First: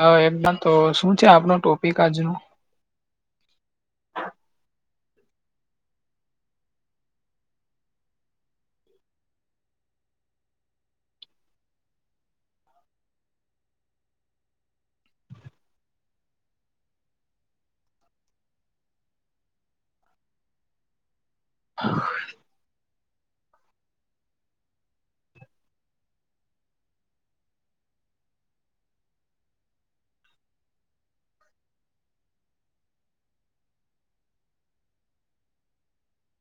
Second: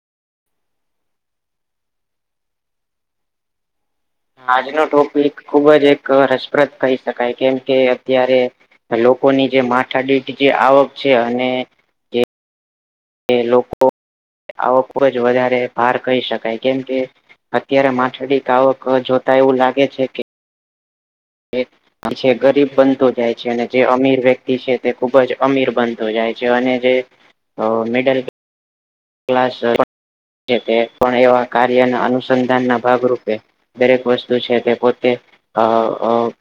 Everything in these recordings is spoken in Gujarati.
હ એકદમ તો શું છે આપનો ટોપિક આજનો. આજનો ટોપિક ખુબ જ એક રસપ્રદ કહી શકાય કેમ કે અત્યારે. લોકોની જે માથા દીઠ જે આવક છે અને કે લોકો આવક જ વધારે ભાર કહી શકાય કેમ કે અત્યારે માછડી કાવક જોતા એવું લાગે છે કે છે ગરીબ બનતું જાય છે અને જે અમીર વ્યક્તિ છે તે ખુબ જ અમીર બનતો જાય છે અને જે મડલ પણ એવા કાર્ય ના અનુસંધાન ના ભાગરૂપે દરેક વસ્તુ છે તે પોતે અ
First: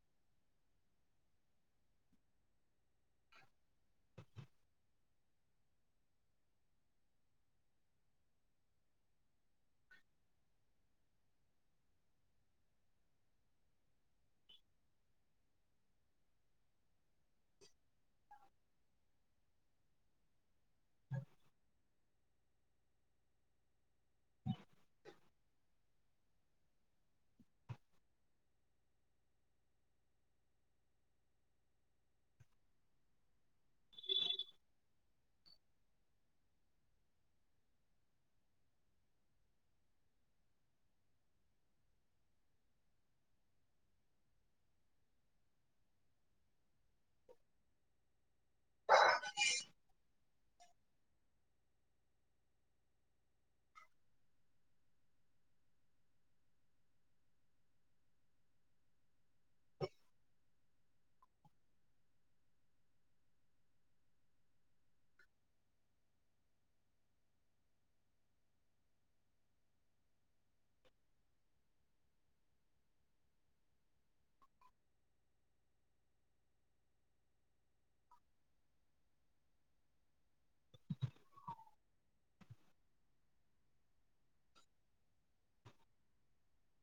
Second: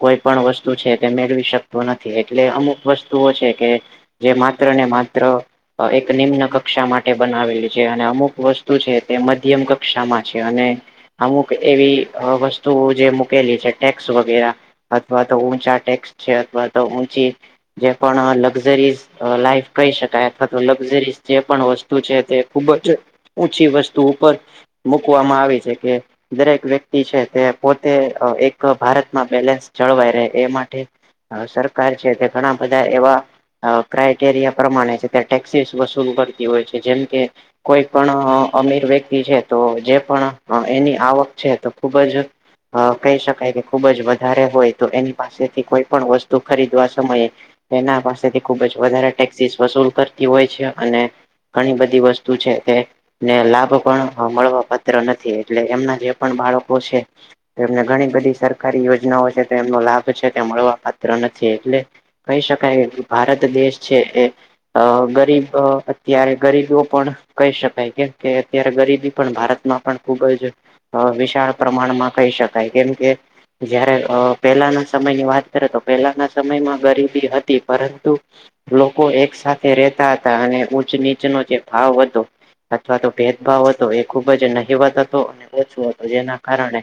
કોઈ પણ વસ્તુ છે તે મેળવી શકતો નથી એટલે અમુક વસ્તુઓ છે કે જે માત્ર ને માત્ર એક નિમ્ન કક્ષા માટે બનાવેલી છે અને અમુક વસ્તુ છે તે મધ્યમ કક્ષામાં છે અને અમુક એવી વસ્તુ જે મૂકેલી છે, ટેક્સ વગેરા અથવા તો ઊંચા ટેક્સ છે, અથવા તો ઊંચી જે પણ લક્ઝરીઝ લાઈફ કહી શકાય અથવા તો લક્ઝરીઝ જે પણ વસ્તુ છે તે ખુબ જ છી વસ્તુ ઉપર મકવામાં આવી છે કે દરેક વ્યક્તિ છે તે પોતે એક ભારતમાં બેલેન્સ જળવાય રહે એ માટે હ સરકાર છે તે ઘણા બધા એવા ક્રાઈટેરિયા પ્રમાણે છે, ત્યા ટેક્સીસ વસૂલ કરતી હોય છે જેમ કે કોઈ પણ અમીર વ્યક્તિ છે, તો જે પણ એની આવક છે તો ખુબ જ અ કહી શકાય કે ખુબ જ વધારે હોય તો એની પાસેથી કોઈ પણ વસ્તુ ખરીદવા સમય એના પાસેથી ખુબ જ વધારે ટેક્સીસ વસૂલ કરતી હોય છે અને ઘણી બધી વસ્તુ છે તે ને લાભ પણ મળવા પાત્ર નથી એટલે એમના જે પણ બાળકો છે. એમને ઘણી બધી સરકારી યોજનાઓ છે, એમનો લાભ છે તે મળવા પાત્ર નથી એટલે કહી શકાય ભારત દેશ છે, એ ગરીબ ત્યારે ગરીબીઓ પણ કહી શકાય કેમ કે અત્યારે ગરીબી પણ ભારતમાં પણ ખુબ જ વિશાળ પ્રમાણમાં કહી શકાય કેમ કે જયારે પહેલાના સમયની વાત કરે તો પહેલાના સમયમાં ગરીબી હતી પરંતુ લોકો એક સાથેથે રહેતા હતા અને ઉચ નીચનો જે ભાવ હતો. અથવા તો ભેદભાવ હતો, એ ખૂબ જ નહિવત હતો અને ઓછો હતો જેના કારણે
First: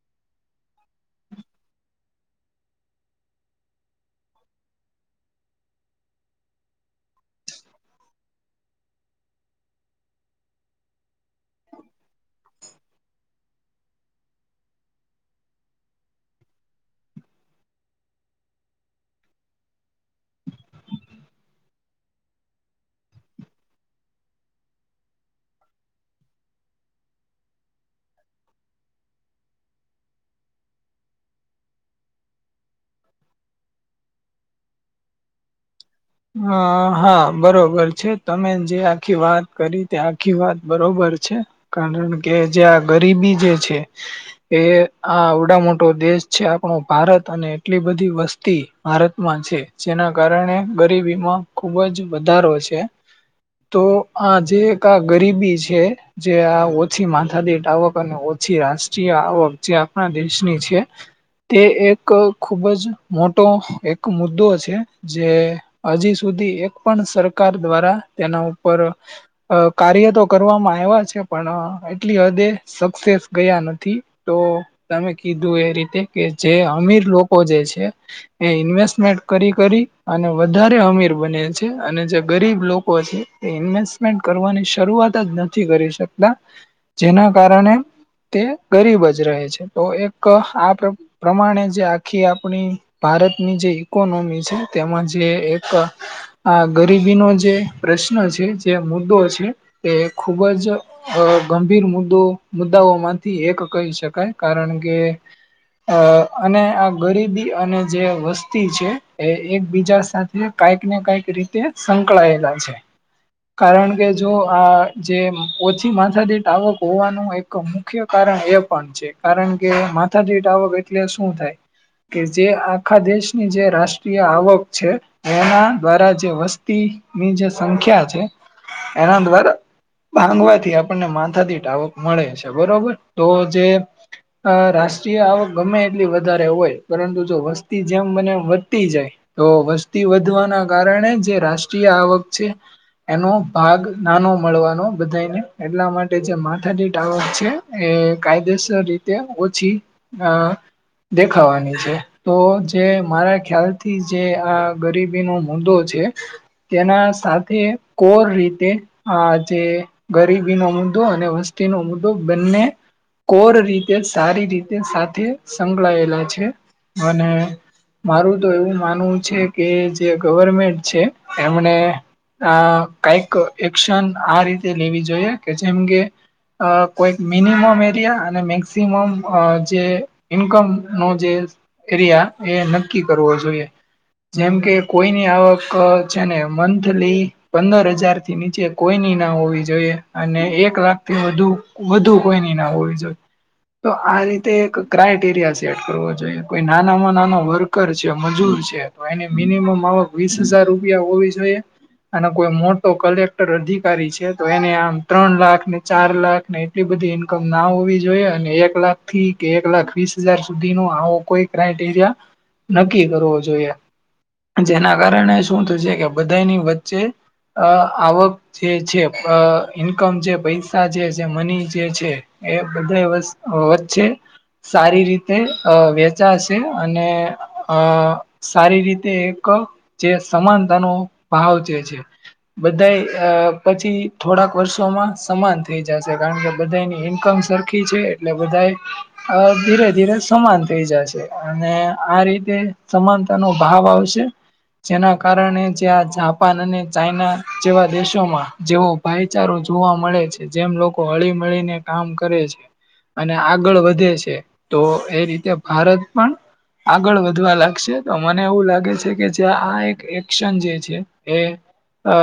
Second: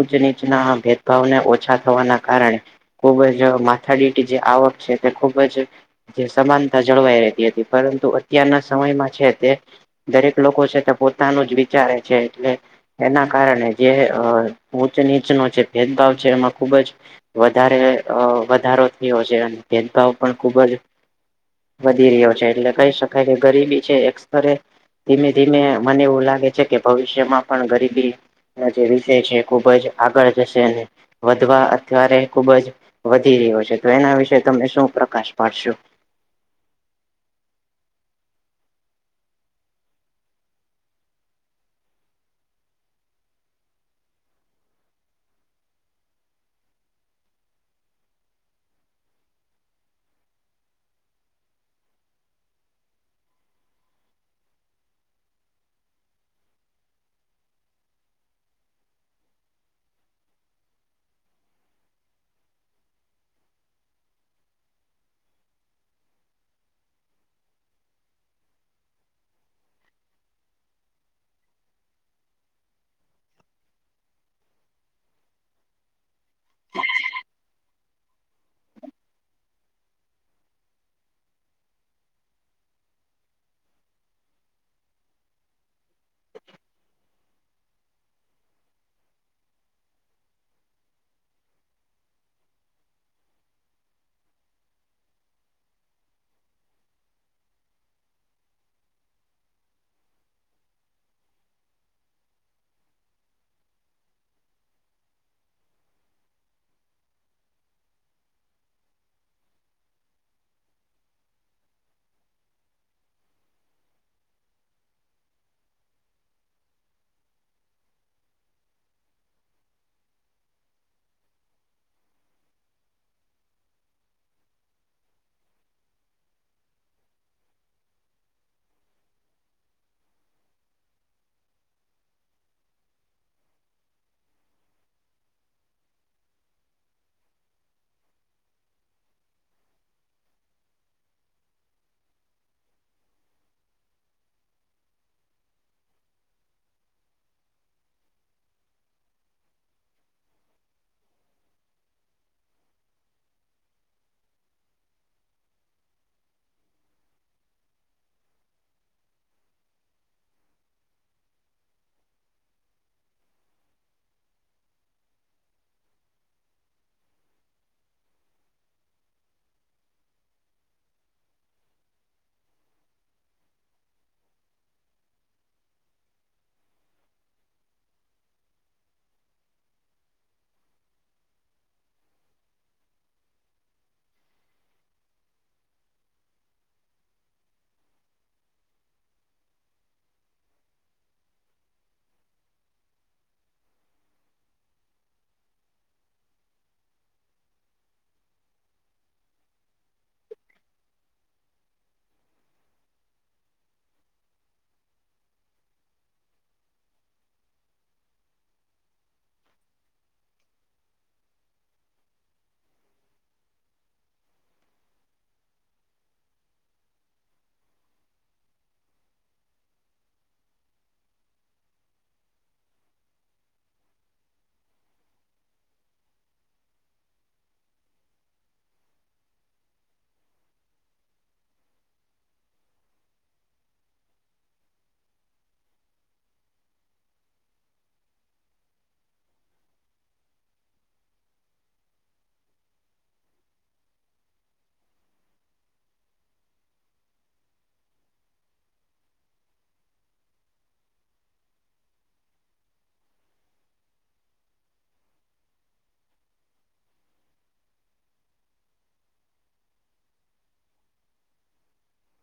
ઉચ નીચના ભેદભાવને ઓછા થવાના કારણે ખુબ જ માથાડીટી જે આવક છે, તે ખુબ જ જે સમાનતા જળવાઈ રહેતી હતી. પરંતુ અત્યારના સમયમાં છે, તે દરેક લોકો છે, તે પોતાનું જ વિચારે છે એટલે એના કારણે જેચ નીચનો જે ભેદભાવ છે, એમાં ખૂબ જ વધારે વધારો થયો છે, અને ભેદભાવ પણ ખુબ જ વધી રહ્યો છે, એટલે કહી શકાય કે ગરીબી છે એસરે ધીમે ધીમે મને એવું લાગે છે કે ભવિષ્યમાં પણ ગરીબી ના જે વિષય છે, ખુબ જ આગળ જશે અને વધવા અત્યારે ખુબ જ વધી રહ્યો છે, તો એના વિશે તમે શું પ્રકાશ પાડશો? હ હા બરોબર છે, તમે જે આખી વાત કરી તે આખી વાત બરોબર છે. કારણ કે જ્યાં ગરીબી જે છે. એ આવડા મોટો દેશ છે, આપણો ભારત અને એટલી બધી વસ્તી ભારતમાં છે, જેના કારણે ગરીબીમાં ખુબ જ વધારો છે. તો આ જે એક આ ગરીબી છે. જે આ ઓછી માથાદીઠ આવક અને ઓછી રાષ્ટ્રીય આવક જે આપણા દેશની છે. તે એક ખુબ જ મોટો એક મુદ્દો છે, જે હજી સુધી એક પણ સરકાર દ્વારા તેના ઉપર અ કાર્ય તો કરવામાં આવ્યા છે, પણ એટલી હદે સક્સેસ ગયા નથી તો તમે કીધું એ રીતે કે જે અમીર લોકો જે છે. એ ઇન્વેસ્ટમેન્ટ કરી કરી અને વધારે અમીર બને છે, અને જે ગરીબ લોકો છે, એ ઇન્વેસ્ટમેન્ટ કરવાની શરૂઆત જ ન થી કરી શકતા જેના કારણે તે ગરીબ જ રહે છે, તો એક આપે પ્રમાણે જે આખી આપણી ભારતની જે ઈકોનોમી છે, તેમાં જે એક આ ગરીબીનો જે પ્રશ્ન છે, જે મુદ્દો છે, એ ખુબ જ અ ગંભીર મુદ્દો મુદ્દાઓ માંથી એક કહી શકાય કારણ કે અ અને આ ગરીબી અને જે વસ્તી છે, એ એકબીજા સાથે કાઈક ને કાઈક રીતે સંકળાયેલા છે. કારણ કે જો આ જે ઓછી માથાદીઠ આવક હોવાનું એ મુખ્ય કારણ એ પણ છે, કારણ કે માથાદીઠ આવક એટલે શું થાય કે જે આખા દેશની જે રાષ્ટ્રીય આવક છે. એના દ્વારા જે વસ્તીની જે સંખ્યા છે, એના દ્વારા ભાંગવાથી આપણને માથાદીઠ આવકમાં મળે છે, બરોબર તો જે અ રાષ્ટ્રીય આવક ગમે એટલી વધારે હોય પરંતુ જો વસ્તી જેમ મને વધતી જાય તો વસ્તી વધવાના કારણે જે રાષ્ટ્રીય આવક છે. એનો ભાગ નાનો મળવાનો બધાને એટલા માટે જે માથાદીઠ આવક છે. એ કાયદેસર રીતે ઓછી અ દેખાવાની છે, તો જે મારા ખ્યાલથી જે આ ગરીબીનો મુદ્દો છે, તેના સાથે કોર રીતે આ જે ગરીબીનો મુદ્દો અને વસ્તીનો મુદ્દો બંને કોર રીતે સારી રીતે સાથે સંકળાયેલા છે, અને મારું તો એવું માનવું છે, કે જે ગવર્મેન્ટ છે, એમને આ કાઈક એક્શન આ રીતે લેવી જોઈએ કે જેમ કે અ કોઈક મિનિમમ એરિયા અને મેક્સિમમ અ જે ઇન્કમનો જે એરિયા એ નક્કી કરવો જોએ જેમ કે કોઈની આવક છે, ને મંથલી પંદર હજાર થી નીચે કોઈની ના હોવી જોઈએ અને એક લાખ થી વધુ વધુ કોઈની ના હોવી જોએ તો આ રીતે એક ક્રાઈટેરિયા સેટ કરવો જોઈએ કોઈ નાનામાં નાનો વર્કર છે, મજૂર છે. તો એને મિનિમમ આવક વીસ હજાર રૂપિયા હોવી જોઈએ અને કોઈ મોટો કલેક્ટર અધિકારી છે, તો એને આમ ત્રણ લાખ ને ચાર લાખ ને એટલી બધી ઈન્કમના હોવી જોઈએ અને એક લાખ થી કે એક લાખ વીસ હજાર સુધી નુ આવો કોઈ ક્રાઈટેરિયા નક્કી કરવો જોએ. જેના કારણે શું થશે છે, કે બધાની વચ્ચે અ આવક જે છે, અ ઈન્કમ જે પૈસા જે છે, જે મની જે છે. એ બધા વસ વચ્ચે સારી રીતે અ વેચાશે અને અ સારી રીતે એક જે સમાનતાનો ભાવ જે છે. બધા અ પછી થોડાક વર્ષોમાં સમાન થઈ જશે કારણ કે બધાની ઇન્કમ સર ખી છે એટલે બધા અ ધીરે ધીરે સમાન થઈ જાશે અને આ રીતે સમાન તેનો ભાવ આવશે જેના કારણે જ્યાં જાપાન અને ચાઈના જેવા દેશોમાં જેવો ભાઈચારો જોવા મળે છે જેમ લોકો હળી મળીને કામ કરે છે. અને આગળ વધે છે તો એ રીતે ભારત પણ આગળ વધવા લાગશે તો મને એવું લાગે છે કે જે આ એક એક્શન જે છે એ અ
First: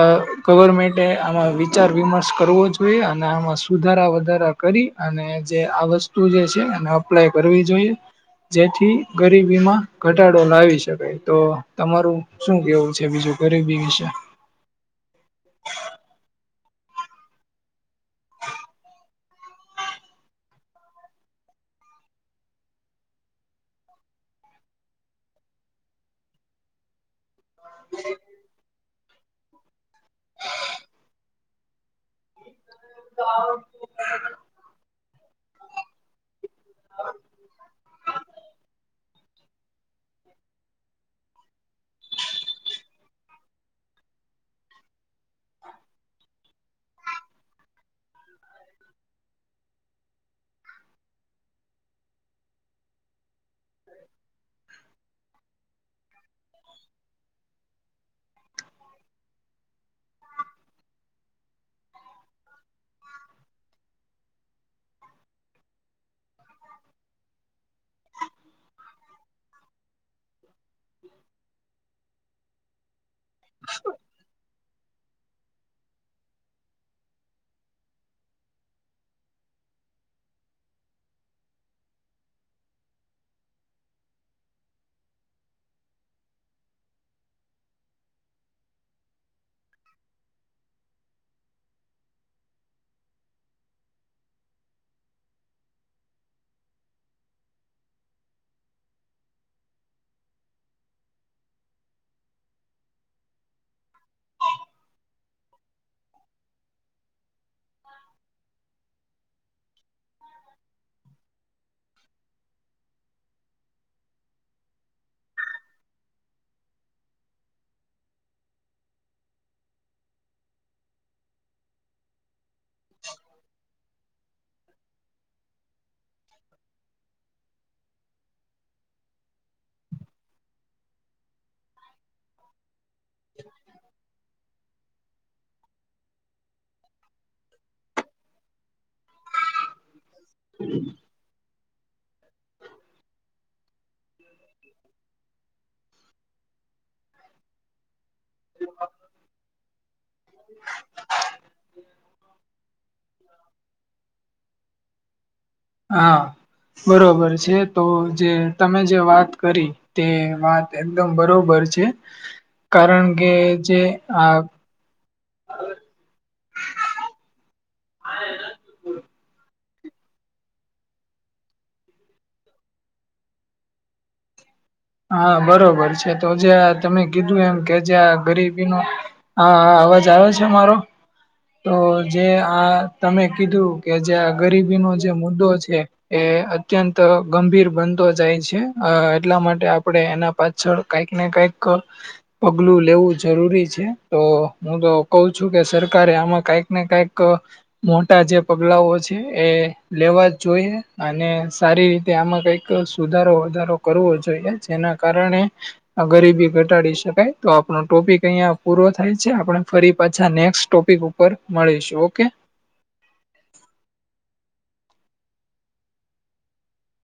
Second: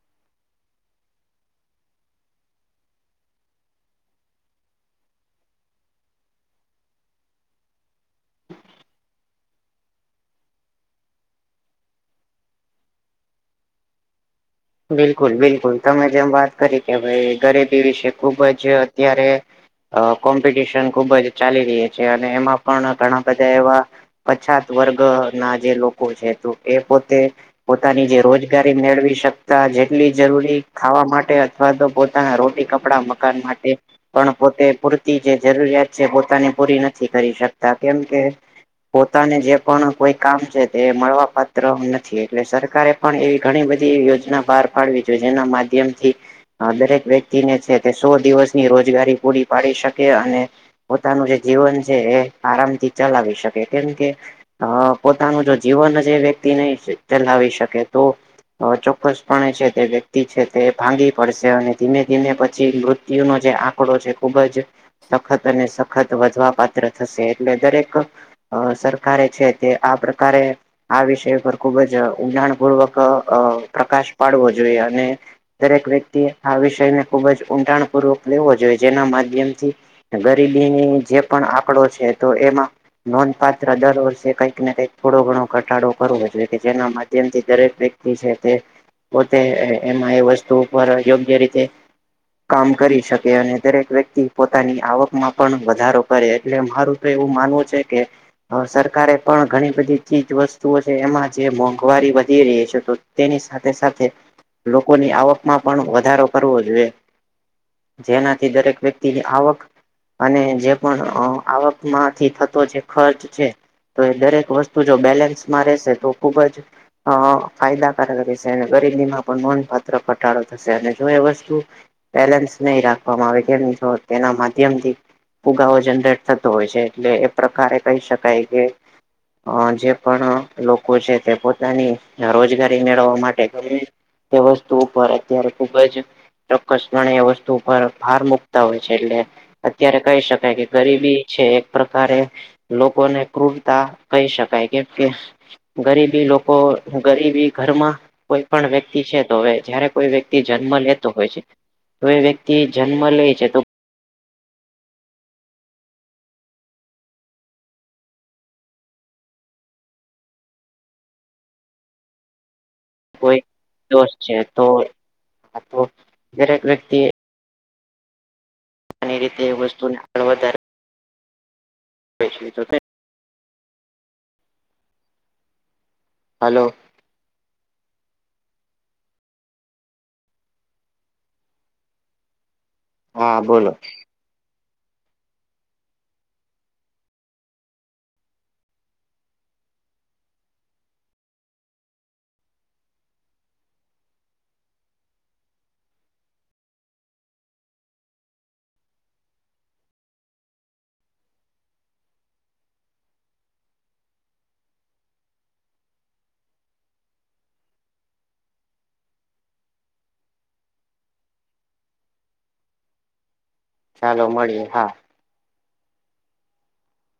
ગવર્મેન્ટે આમાં વિચાર વિમર્શ કરવો જોઈએ અને આમાં સુધારા વધારા કરી અને જે આ વસ્તુ જે છે એને અપ્લાય કરવી જોઈએ જેથી ગરીબીમાં ઘટાડો લાવીશ શકાય તો તમારું શું કેવું છે બીજું ગરીબી વિશે? બિલકુલ બિલકુલ તમે જેમ વાત કરી કે ભાઈ ગરીબી વિશે ખુબ જ અત્યારે અ કોમ્પિટિશન ખુબ જ ચાલી રહી છે અને એમાં પણ ઘણા બધા એવા પછાત વર્ગ ના જે લોકો છે એ પોતે પોતાની જે રોજગારી મેળવી શક તા જેટલી જરૂરી ખાવા માટે અથવા તો પોતાના રોટી ક પડા મકાન માટે પણ પોતે પૂરતી જે જરૂરિયાત છે પોતાની પૂરી નથી કરી શકતા કેમ કે પોતાને જે પણ કોઈ કામ છે તે મળવા પાત્ર નથી એટલે સરકારે પણ એવી ઘણી બધી યોજના બહાર પાડવી જોઈએ જેના માધ્યમ થી દરેક વ્યક્તિને છે તે સો દિવસની રોજગારી પૂરી પાડી શકે અને પોતાનું જે જીવન છે એ આરામથી ચલાવી શકે કેમ કે અ પોતાનું જો જીવન જ એ વ્યક્તિ નહીં ચલાવી શકે તો ચોક્કસ પણ છે તે વ્યક્તિ છે તે ભાંગી પડશે અને ધીમે ધીમે પછી મૃત્યુ નો જે આંકડો છે ખૂબ જ સખત અને સખત વધવા પાત્ર થશે એટલે દરેક અ સરકારે છે તે આ પ્રકારે આ વિષય પર ખુબજ ઉડાણ પૂર્વક અ પ્રકાશ પાડવો જોઈએ અને દરેક વ્યક્તિએ આ વિષયને ખુબ જ ઊંડાણ પૂર્વક લેવો જોઈએ જેના માધ્યમથી ગરીબીની જે પણ આંકડો છે તો એમાં નોંધપાત્ર દર વર્ષે કઈકને કંઈક થોડો ઘણો ઘટાડો કરવો જોઈએ કે જેના માધ્યમથી દરેક વ્ય એ છે તે પોતે એમાં એ વસ્તુ ઉપર યોગ્ય રીતે કામ કરી શકે અને દરેક વ્યક્તિ પોતાની આવકમાં પણ વધારો કરે એટલે મારું એવું માનવું છે કે હ સરકારે પણ ઘણી બધી ચીજ વસ્તુઓ છે એમાં જે મોંઘવારી વધી રહી છે તો તેની સા સાથે લોકોની આવકમાં પણ વધારો કરવો જોઈએ. જેનાથી દરેક વ્યક્તિની આવક અને જે પણ અ આવકમાંથી થતો જે ખર્ચ છે. તો એ દરેક વસ્તુ જો બેલેન્સમાં રહેશે તો ખુબ જ અ ફાયદાકારક રહેશે. ગરીબી માં પણ નોંધપાત્ર ઘટાડો થશે અને જો એ વસ્તુ બેલેન્સ નહી રાખવામાં આવે તેના માધ્યમથી ફુગાવો જનરેટ થતો હોય છે એટલે એ પ્રકારે કહી શકાય કે અ જે પણ લોકો છે તે પોતાની રોજગા રી મેળવવા માટે તે વસ્તુ ઉપર જયારે ખુબ જ ચોક્ક્સપણે એ વસ્તુ પર ભાર મૂકતા હોય છે એટલે અત્યારે કહી શકાય કે ગરીબી છે એક પ્રકારે લોકોને ક્રુરતા કહી શકાય કેમ કે ગરીબી લોકો ગરીબી ઘરમાં કોઈ પણ વ્યક્ થી છે તો હવે જયારે કોઈ વ્યક્તિ જન્મ લેતો હોય છે કોઈ વ્યક્તિ જન્મ લે છે તો હા બરોબર છે તો જે તમે જે વાત કરી તે વાત એકદમ બરોબર છે કારણ કે કોઈ જે દોષ આ છે તો તો દરેક વ્યક્તિ આ રીતે એ વસ્તુને આગળ વધારે પ [inaudible] હા બરોબર છે તો જે હલો તમે કીધું એમ કે જે આ ગરીબી ન આ અવાજ આવે છે મારો. તો જે આ તમે હા બોલો કીધું કે જે ગરીબીનો જે મુદ્દો છે એ અત્યંત ગંભીર બનતો જાય છે એટલા માટે આપડે એના પાછળ કઈક ને કઈક પગલું લેવું જરૂરી છે તો હું તો કહઉ છું કે સરકારે આમાં કઈક ને કઈક મોટા જે પગલાઓ છે એ લેવા જ જોઈએ અને સારી રીતે આમાં કઈક સુધારો વધારો કરવો જોઈએ જેના કારણે ગરીબી ઘટાડી શકાય તો આપણો ટોપિક અહિયાં પૂરો થાય છે આપણે ફરી પાછા નેક્સ્ટ ટોપિક ઉપ ઉપર મળીશું ઓકે. ચાલો મળીએ હા.